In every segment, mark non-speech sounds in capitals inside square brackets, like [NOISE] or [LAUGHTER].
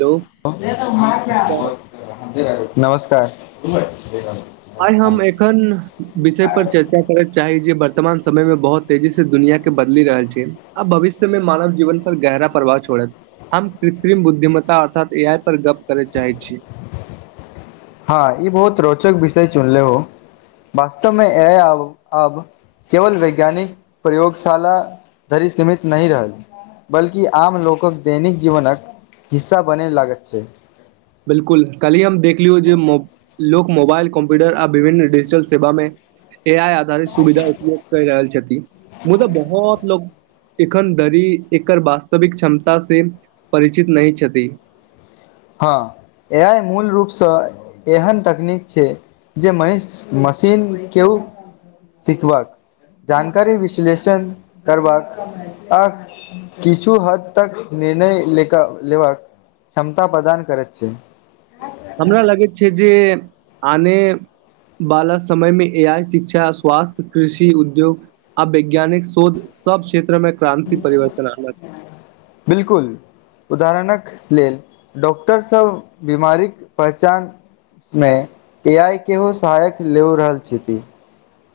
Hello अच्छा। नमस्कार। आइ हम एखन विषय पर चर्चा कर के चाही जे वर्तमान समय मे बहुत तेजी से दुनिया के बदलि रहल छै। आब भविष्य में मानव जीवन पर गहरा प्रभाव छोड़त। हम कृत्रिम बुद्धिमता अर्थात ए आई पर गप करय चाहे छी। हँ ई बहुत रोचक विषय चुनले हो वास्तव मे ए आब आब केवल वैज्ञानिक प्रयोगशाला धरि सीमित नहि रहल। बल्कि आम लोकक दैनिक जीवनक हिस्सा बनय लागत छै। बिलकुल कली हम देखलियौ जे लोक मोबाइल कम्प्यूटर आ विभिन्न डिजिटल सेवा मे ए आ आधारित सुविधा उपयोग कर रहल ह तऽ बहुत लोक एखन धरी एकर वास्तविक क्षमतँ परिचित नहि छथि। हँ ए आय मूल रूपसँ एहन तकनीक छै जे म मशीन के सिखबाक जानकारी विश्लेषण करबाक आ किछु हद तक निर्णय लेबाक क्षमता प्रदान करैत छै। हमरा लगैत छै जे आने बालक समय मे ए आइ शिक्षा स्वास्थ कृषि उद्योग आब वैज्ञानिक शोध सब क्षेत्र में क्रानं्ति परिवर्तन आनलक। बिल्कुल। उदाहरणक लेल डॉक्टरसभ बीमारीक पहचान उमे ए आई के सहायक ले रहल छथि।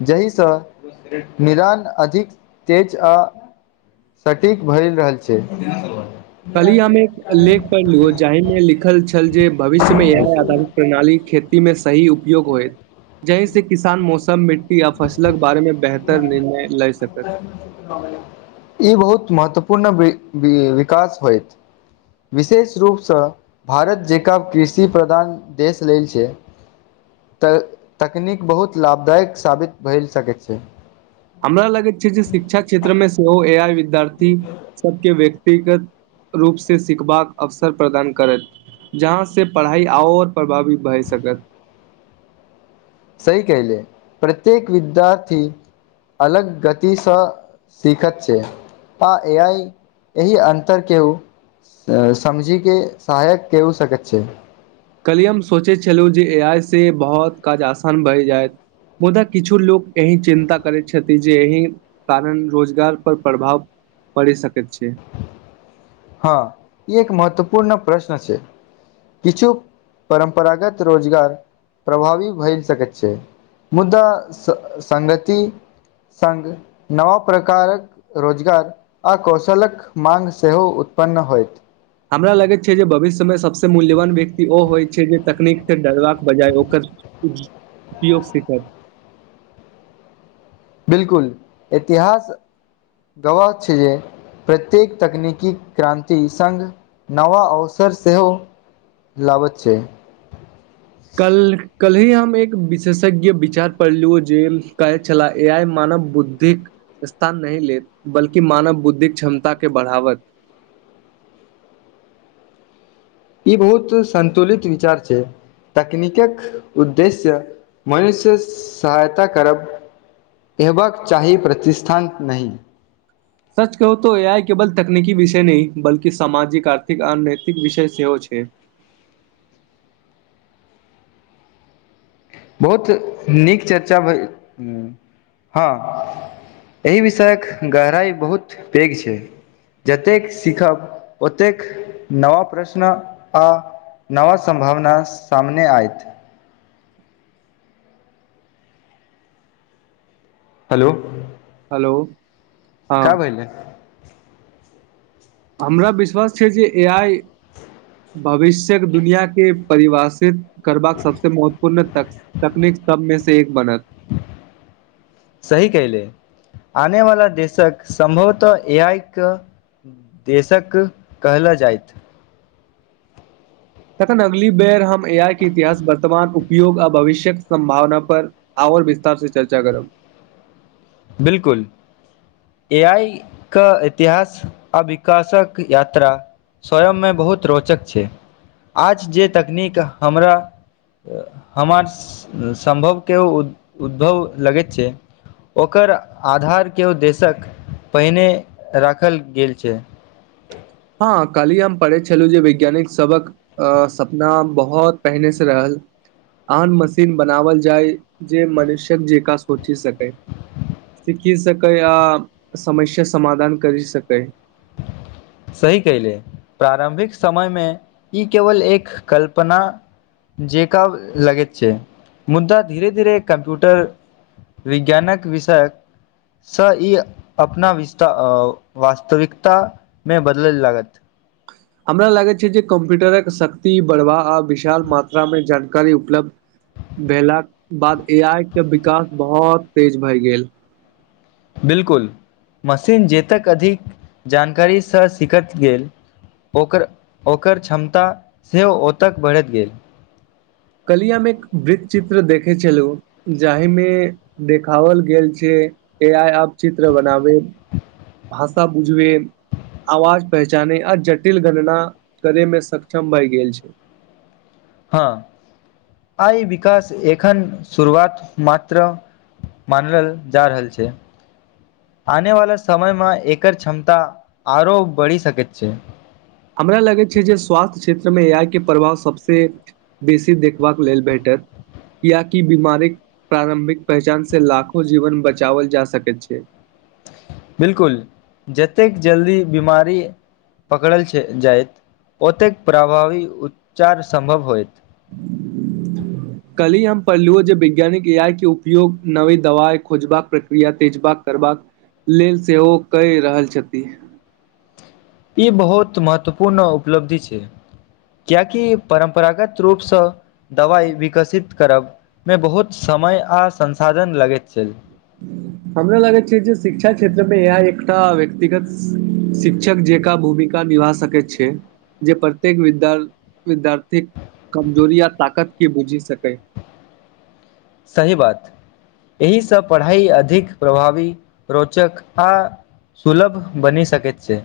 जाहिसँ निदान अधिक तेज आ सटीक भए रहल छैय। कली हम एक लेख पढ़लु जाहि में लिखल छल जे भविष्य में इह आधारित प्रणाली खेती मे सही उपयोग होय जहि से किसान मौसम मिटी या फसलक बारेमे बेहतर निर्णय लए सकत। ई बहुत महत्वपूर्ण विकास होइत। विशेष रूपसँ भारत जेकरा कृषि प्रधान देश लेल छै। तऽ तकनीक बहुत लाभदायक साबित भेएल सकैत छै। हमरा लगैत छै जे शिक्षा क्षेत्र मे सेहो ए आइ विद्यार्थी सबके व्यक्तिगत रूपसँ सिखबाक अवसर प्रदान करत्त। जहाँ से पढ़ाइ आओर प्रभावित भए सकत। सहि कहि ले प्रत्येक विद्यार्थी अलग गतिसँ सीखैत छै। आ ए आइ एहि अन्तर केओ समझी के सहायक केओ सकैत छै। कल्हिए हम सोचै छलहुँ जे ए आइ से बहुत काज आसान बहि जाय मुदा किछु लोक एहि चिन्ता करैत छथि जे एहि कारण रोजगार पर प्रभाव पड़ि सकैत छै। हँ ई एक महत्वपूर्ण प्रश्न छै। किछु परम्परागत रोजगार प्रभावी भऽ सकैत छै। मुदा संगति सङ्ग नव प्रकारक रोजगार आ कौशलक मांग सेहो उत्पन्न होयत। हमरा लगैत छै जे भविष्यमे सबसँ मूल्यवान व्यक्ति ओ होइत छै जे तकनीक से डरबाक बजाय ओकर उपयोग सिखत। बिलकुल इतिहास गवाह छै जे प्रत्येक तकनीकी क्रान्ति सङ्ग नवा अवसर सेहो लाबच छै। कल कल ही हम एक विशेषज्ञ विचार पढ़लु जे कहे छला ए आइ मानव बुद्धिक स्थान नहि लेत बल्कि मानव बुद्धिक क्षमता के बढ़ावत। ई बहुत संतुलित विचार छै। तकनीकके उद्देश्य मनुष्य सहायता करब अयबाक चाही प्रतिष्ठान नहि। सच कहू त ए आई केवल तकनीकी विषय न बल्कि सामाजिक आर्थिक आ नैतिक विषय सेहो छै। बहुत नीक चर्चा भेल हँ। एहि विषयक गहराइ बहुत पैघ छै। जतेक सीखब ओतेक नवा प्रश्न आ नवा संभावना सामने आयत। हेलो हेलो हँ कब अलै? हमरा विश्वास छै जे ए आइ भविष्यक दुनिया के परिभाषित करबाक सबस महत्वपूर्ण त तकनीक सबमे से एक बनत। सही कले आनेवाला देशक सम्भवतः ए आइ के देशक कहल जाइत। तखन अगली बेर हम ए आई के इतिहास वर्तमान उपयोग आ भविष्यक सम्भावना पर आओर विस्तार से चर्चा करब। बिलकुल। ए आइ कऽ इतिहास आ विकासक यात्रा स्वयंमे बहुत रोचक छै। आज जे तकनीक हमरा हमर सम्भव केओ उद्भव लगैत छै ओकर आधार के उद्येसक पहिने राखल गेल छै। हँ काली हम पढ़ै छलु जे वैज्ञानिक सबक अ सपना बहुत पहिने से रहल आन मशीन बनावल जाय जे मनुष्यक जेका सोचि सकै। सीखि सकै आओ समस्या समाधान करि सकै। सही कैले प्रारम्भिक समय मे ई केवल एक कल्पना जेकब लगैत छै। मुद्दा धीरे-धीरे कम्प्यूटर विज्ञानक विषयक सँ ई अपना विस्तार वास्तविकतामे बदलय लागत। हमरा लागे छै जे कम्प्यूटरक शक्ति बढ़वा आ विशाल मात्रा में जानकारी उपलब्ध भेलाक बाद ए आई के विकास बहुत तेज भए गेल। बिल्कुल मशीन जेतक अधिक जानकारीसँ सीखैत गेल ओ ओकर क्षमता सेहो ओतक बढ़ैत गेल। कलि हम एक वृत चित्र देखै छलु जाहिमे देखाओल गेल छै ए आइ आप चित्र बनाबे भाषा बुझबे आवाज पहचाने आ जटिल गणना करे मे सक्षम भए गेल छै। हँ आई विकास एखन शुरुआत मात्र मानल जा रहल छै। आने वला समयमे एकर क्षमता आरो बढ़ी सके छै। हमरा लगैत छै जे स्वास्थ्य क्षेत्रमे ऐ आई के प्रभाव सभसँ बेसी देखबाक लेल भेटत। कियाकि बीमारीक प्रारम्भिक पहचान से लाखो जीवन बचाओल जा सकैत छै। बिलकुल जतेक जल्दी बीमारी पकड़ल छै जाइत ओतेक प्रभावी उपचार सम्भव होयत। [INAUDIBLE] कल्हि हम पढ़लूओ जे वैज्ञानिक ए आई के उपयोग नवी दवाइ खोजबाक प्रक्रिया तेज बाक करबाक लेल सेहो कए रहल छथि। ई बहुत महत्वपूर्ण उपलब्धि छै। किएकि परम्परागत रूपसँ दवाइ विकसित करब मे बहुत समय आ संसाधन लगैत छल। हमरा लागे छै जे शिक्षा क्षेत्र में एक आइ एकटा व्यक्तिगत शिक्षक जेकां भूमिका निभा सक कै छै जे प्रत्येक विद्या विद्यार्थीक कमजोरी आ ताकत के बुझि सकै। सही बात एहिसँ पढ़ाइ अधिक प्रभावी रोचक आ सुलभ बनि सकैत छै।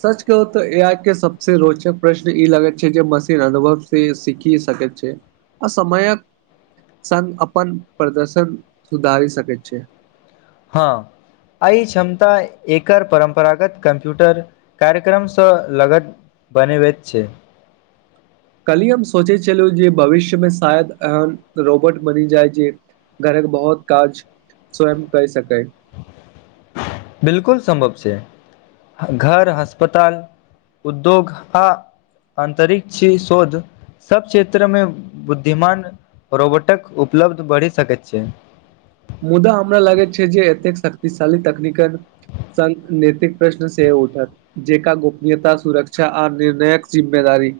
सच कहू तऽ ए आइ के सबसे रोचक प्रश्न ई लगैत छै जे मशीन अनुभव से सीखि सकैत छै। आ समयक संघ अपन प्रदर्शन सुधारी सकैत छै। हँ आ ई क्षमता एकर परम्परागत कम्प्यूटर कार्यक्रमसँ लगत बनेबैत छै। कली हम सोचै छलहु जे भविष्यमे शायद एहन रोबोट बनि जाइ जे घरक बहुत काज स्वयं कै सकैत। बिलकुल संभव छै घर अस्पताल उद्योग आ अंतरिक्ष शोध सब क्षेत्र मे बुद्धिमान रोबोटक उपलब्ध बढ़ि सकैत छै। मुदा हमरा लागै छै जे एतेक शक्तिशाली तकनीकक संत नतिक प्रश्न सेहो उठत। जेका गोपनीयता सुरक्षा आर निर्णायक जिम्मेदारी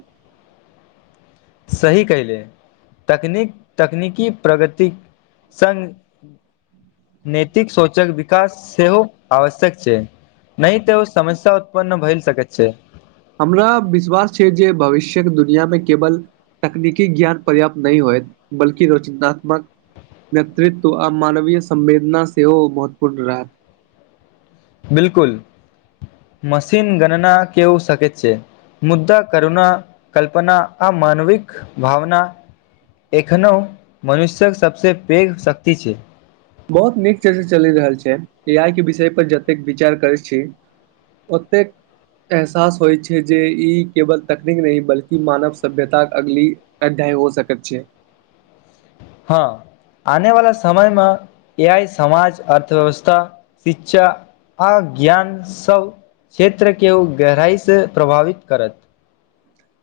सही कहैले तकनीक तकनीकी प्रगतिक संग नैतिक सोचक विकास सेहो आवश्यक छै। नै त ओ समस्या उत्पन्न भै सकैत छै। हमरा विश्वास छै जे भविष्यक दुनिआँमे केवल तकनीकी ज्ञान पर्याप्त नहि होयत बल्कि रचनात्मक नेतृत्व आ मानवीय संवेदना सेहो महत्वपूर्ण रहत। बिलकुल मशीन गणना केओ सकेत छै। मुदा करुण कल्पना आ मानविक भावना एखनहूँ मनुष्यक सभसँ पैघ शक्ति छै बहुत नीकसे चलि रहल छै ए आइके विषय पर जतेक विचार करैत छी ओतेक एहसास होइ छै जे इ केवल तकनीक नहि बल्कि मानव सभ्यताक अगली अध्याय हो सकैत छैै हाँ आने वाला समयमे एआइ समाज अर्थव्यवस्था शिक्षा आ ज्ञान सब क्षेत्रके ओ गहराइसँ प्रभावित करत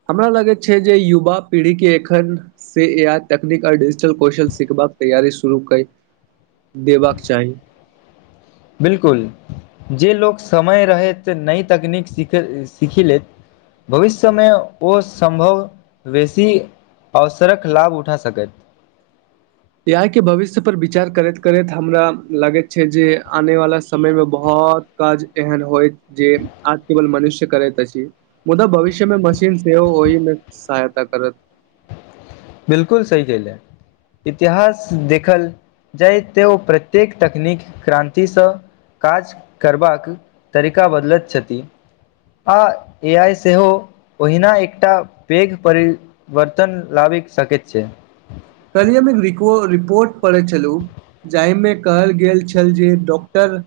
हमरा लगैत छै जे युवा पीढ़ीके एखन से एआइ एतकनीक आ डिजिटल कौशल सिखबाक तैयारी शुरूकै देबाक चाही बिल्कुल जे लोक समय रहैत नई तकनीक सिख सीख लेैत भविष्यमे ओ सम्भव बेसी अबसरक लाभ उठा सकैथ ए आइके भविष्य पर विचार करैत करैत हमरा लगैत छै जे आने वाला समयमे बहुत काज एहन होइत जे आज केवल मनुष्य करैत अछि मुदा भविष्यमे मशीन सेहो ओहिमे सहायता करत बिल्कुल सही कहैले इतिहास देखल जाइ ते ओ प्रत्येक तकनीक क्रान्तिसँ काज करबाक तरीका बदलैत छथि हाँ एआइ सेहो ओहिना एकटा पैघ परिवर्तन लाबि सकैत छै काल्हि हम रिकोड रिपोर्ट पढ़ै छलहूँ जाहिमे कहल गेल छैल जे डॉक्टर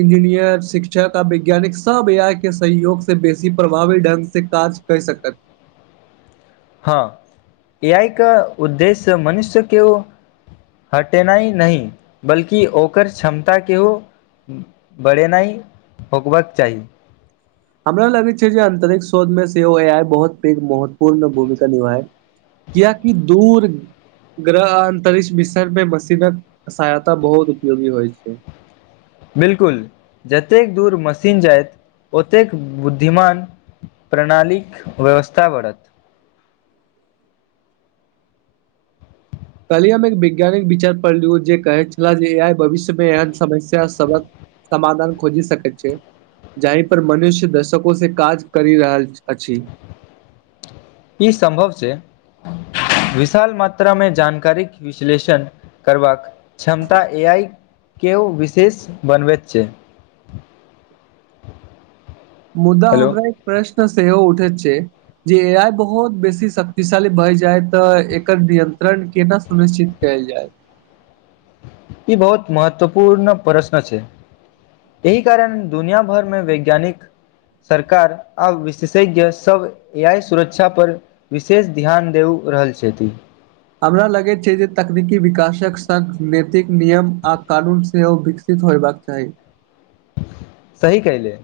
इंजीनियर शिक्षक आ वैज्ञानिक सब एआइके सहयोग सऽ बेसी प्रभावी ढंग से काज करि सकैत हाँ एआइके उद्देश्य मनुष्यके ओ हटेनाइ नहि बल्कि ओकर क्षमताके ओ बढ़ेनाइ होकबाक चाही हमरा लगै छै जे अंतरिक शोधमे सेहो एआई बहुत पैघ महत्वपूर्ण भूमिका निभाएत कियाकि दूर ग्रह आ अंतरिक्ष मिशनपे मशीन सहायता बहुत उपयोगी होइ छै बिल्कुल जतेक दूर मशीन जाइत ओतेक बुद्धिमान प्रणालीक व्यवस्था बढ़त काल्हि हम एक वैज्ञानिक विचार पढ़लूँजे कहैत छलाह जे एआइ भविष्यमे एहन समस्या सबक समधान खोजी सकै छै जाहि पर मनुष्य दर्शकों से काज करि रहल अछि ई सम्भव छै विशाल मात्रामे जानकारीक विश्लेषण करबाक क्षमता एआइके ओ विशेष बनबैत छै मुदा हेलो हमरा एक प्रश्न सेहो उठे छै जे एआइ बहुत बेसी शक्तिशाली भय जाएत तऽ एकर नियन्त्रण केना सुनिश्चित कैएल जाएत ई बहुत महत्वपूर्ण प्रश्न छै एहि कारण दुनिया भर में वैज्ञानिक सरकार आब विशेषज्ञ सब ए आइ सुरक्षा पर विशेष ध्यान देउ रहल छथि हमरा लगैत छै जे तकनीकी विकासक संग नैतिक नियम आ कानून सेहो विकसि सित होयबाक चाही सही कहले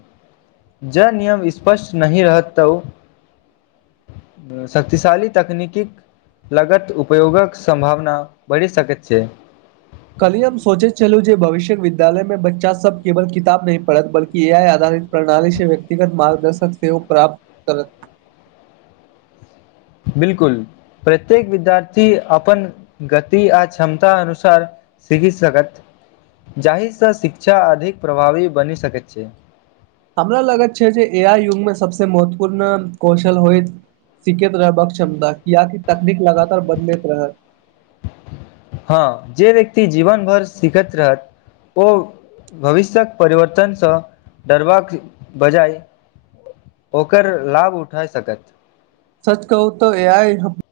जँ नियम स्पष्ट नहि रहतौ शक्तिशाली तकनीकीक लगत उपयोगक सम्भावना बढ़ि सकैत छै काल्हि हम सोचे छलहुँ जे भविष्य विद्यालय में बच्चा सब केवल किताब नहि पढ़त बल्कि ए आइ आधारित प्रणाली से व्यकिगत मार्गदर्शक सेहो प्राप्त करत बिलकुल प्रत्येक विद्यार्थी अपन गति आ क्षमता अनुसार सीखि सकत जाहि सँ शिक्षा अधिक प्रभावी बनि सकैत छै हमरा लगत छै जे ए आइ युग में सबस महत्वपूर्ण कौशल होइत सिखैत रहबाक क्षमता कियाकि तकनीक लगातार बदलैत रहत हँ जे व्यक्ति जीवन भर सिखैत रहत ओ भविष्य्यक परिवर्तन सँ डरबाक बजाय ओकर लाभ उठाय सकत सच कहू तऽ ए आइ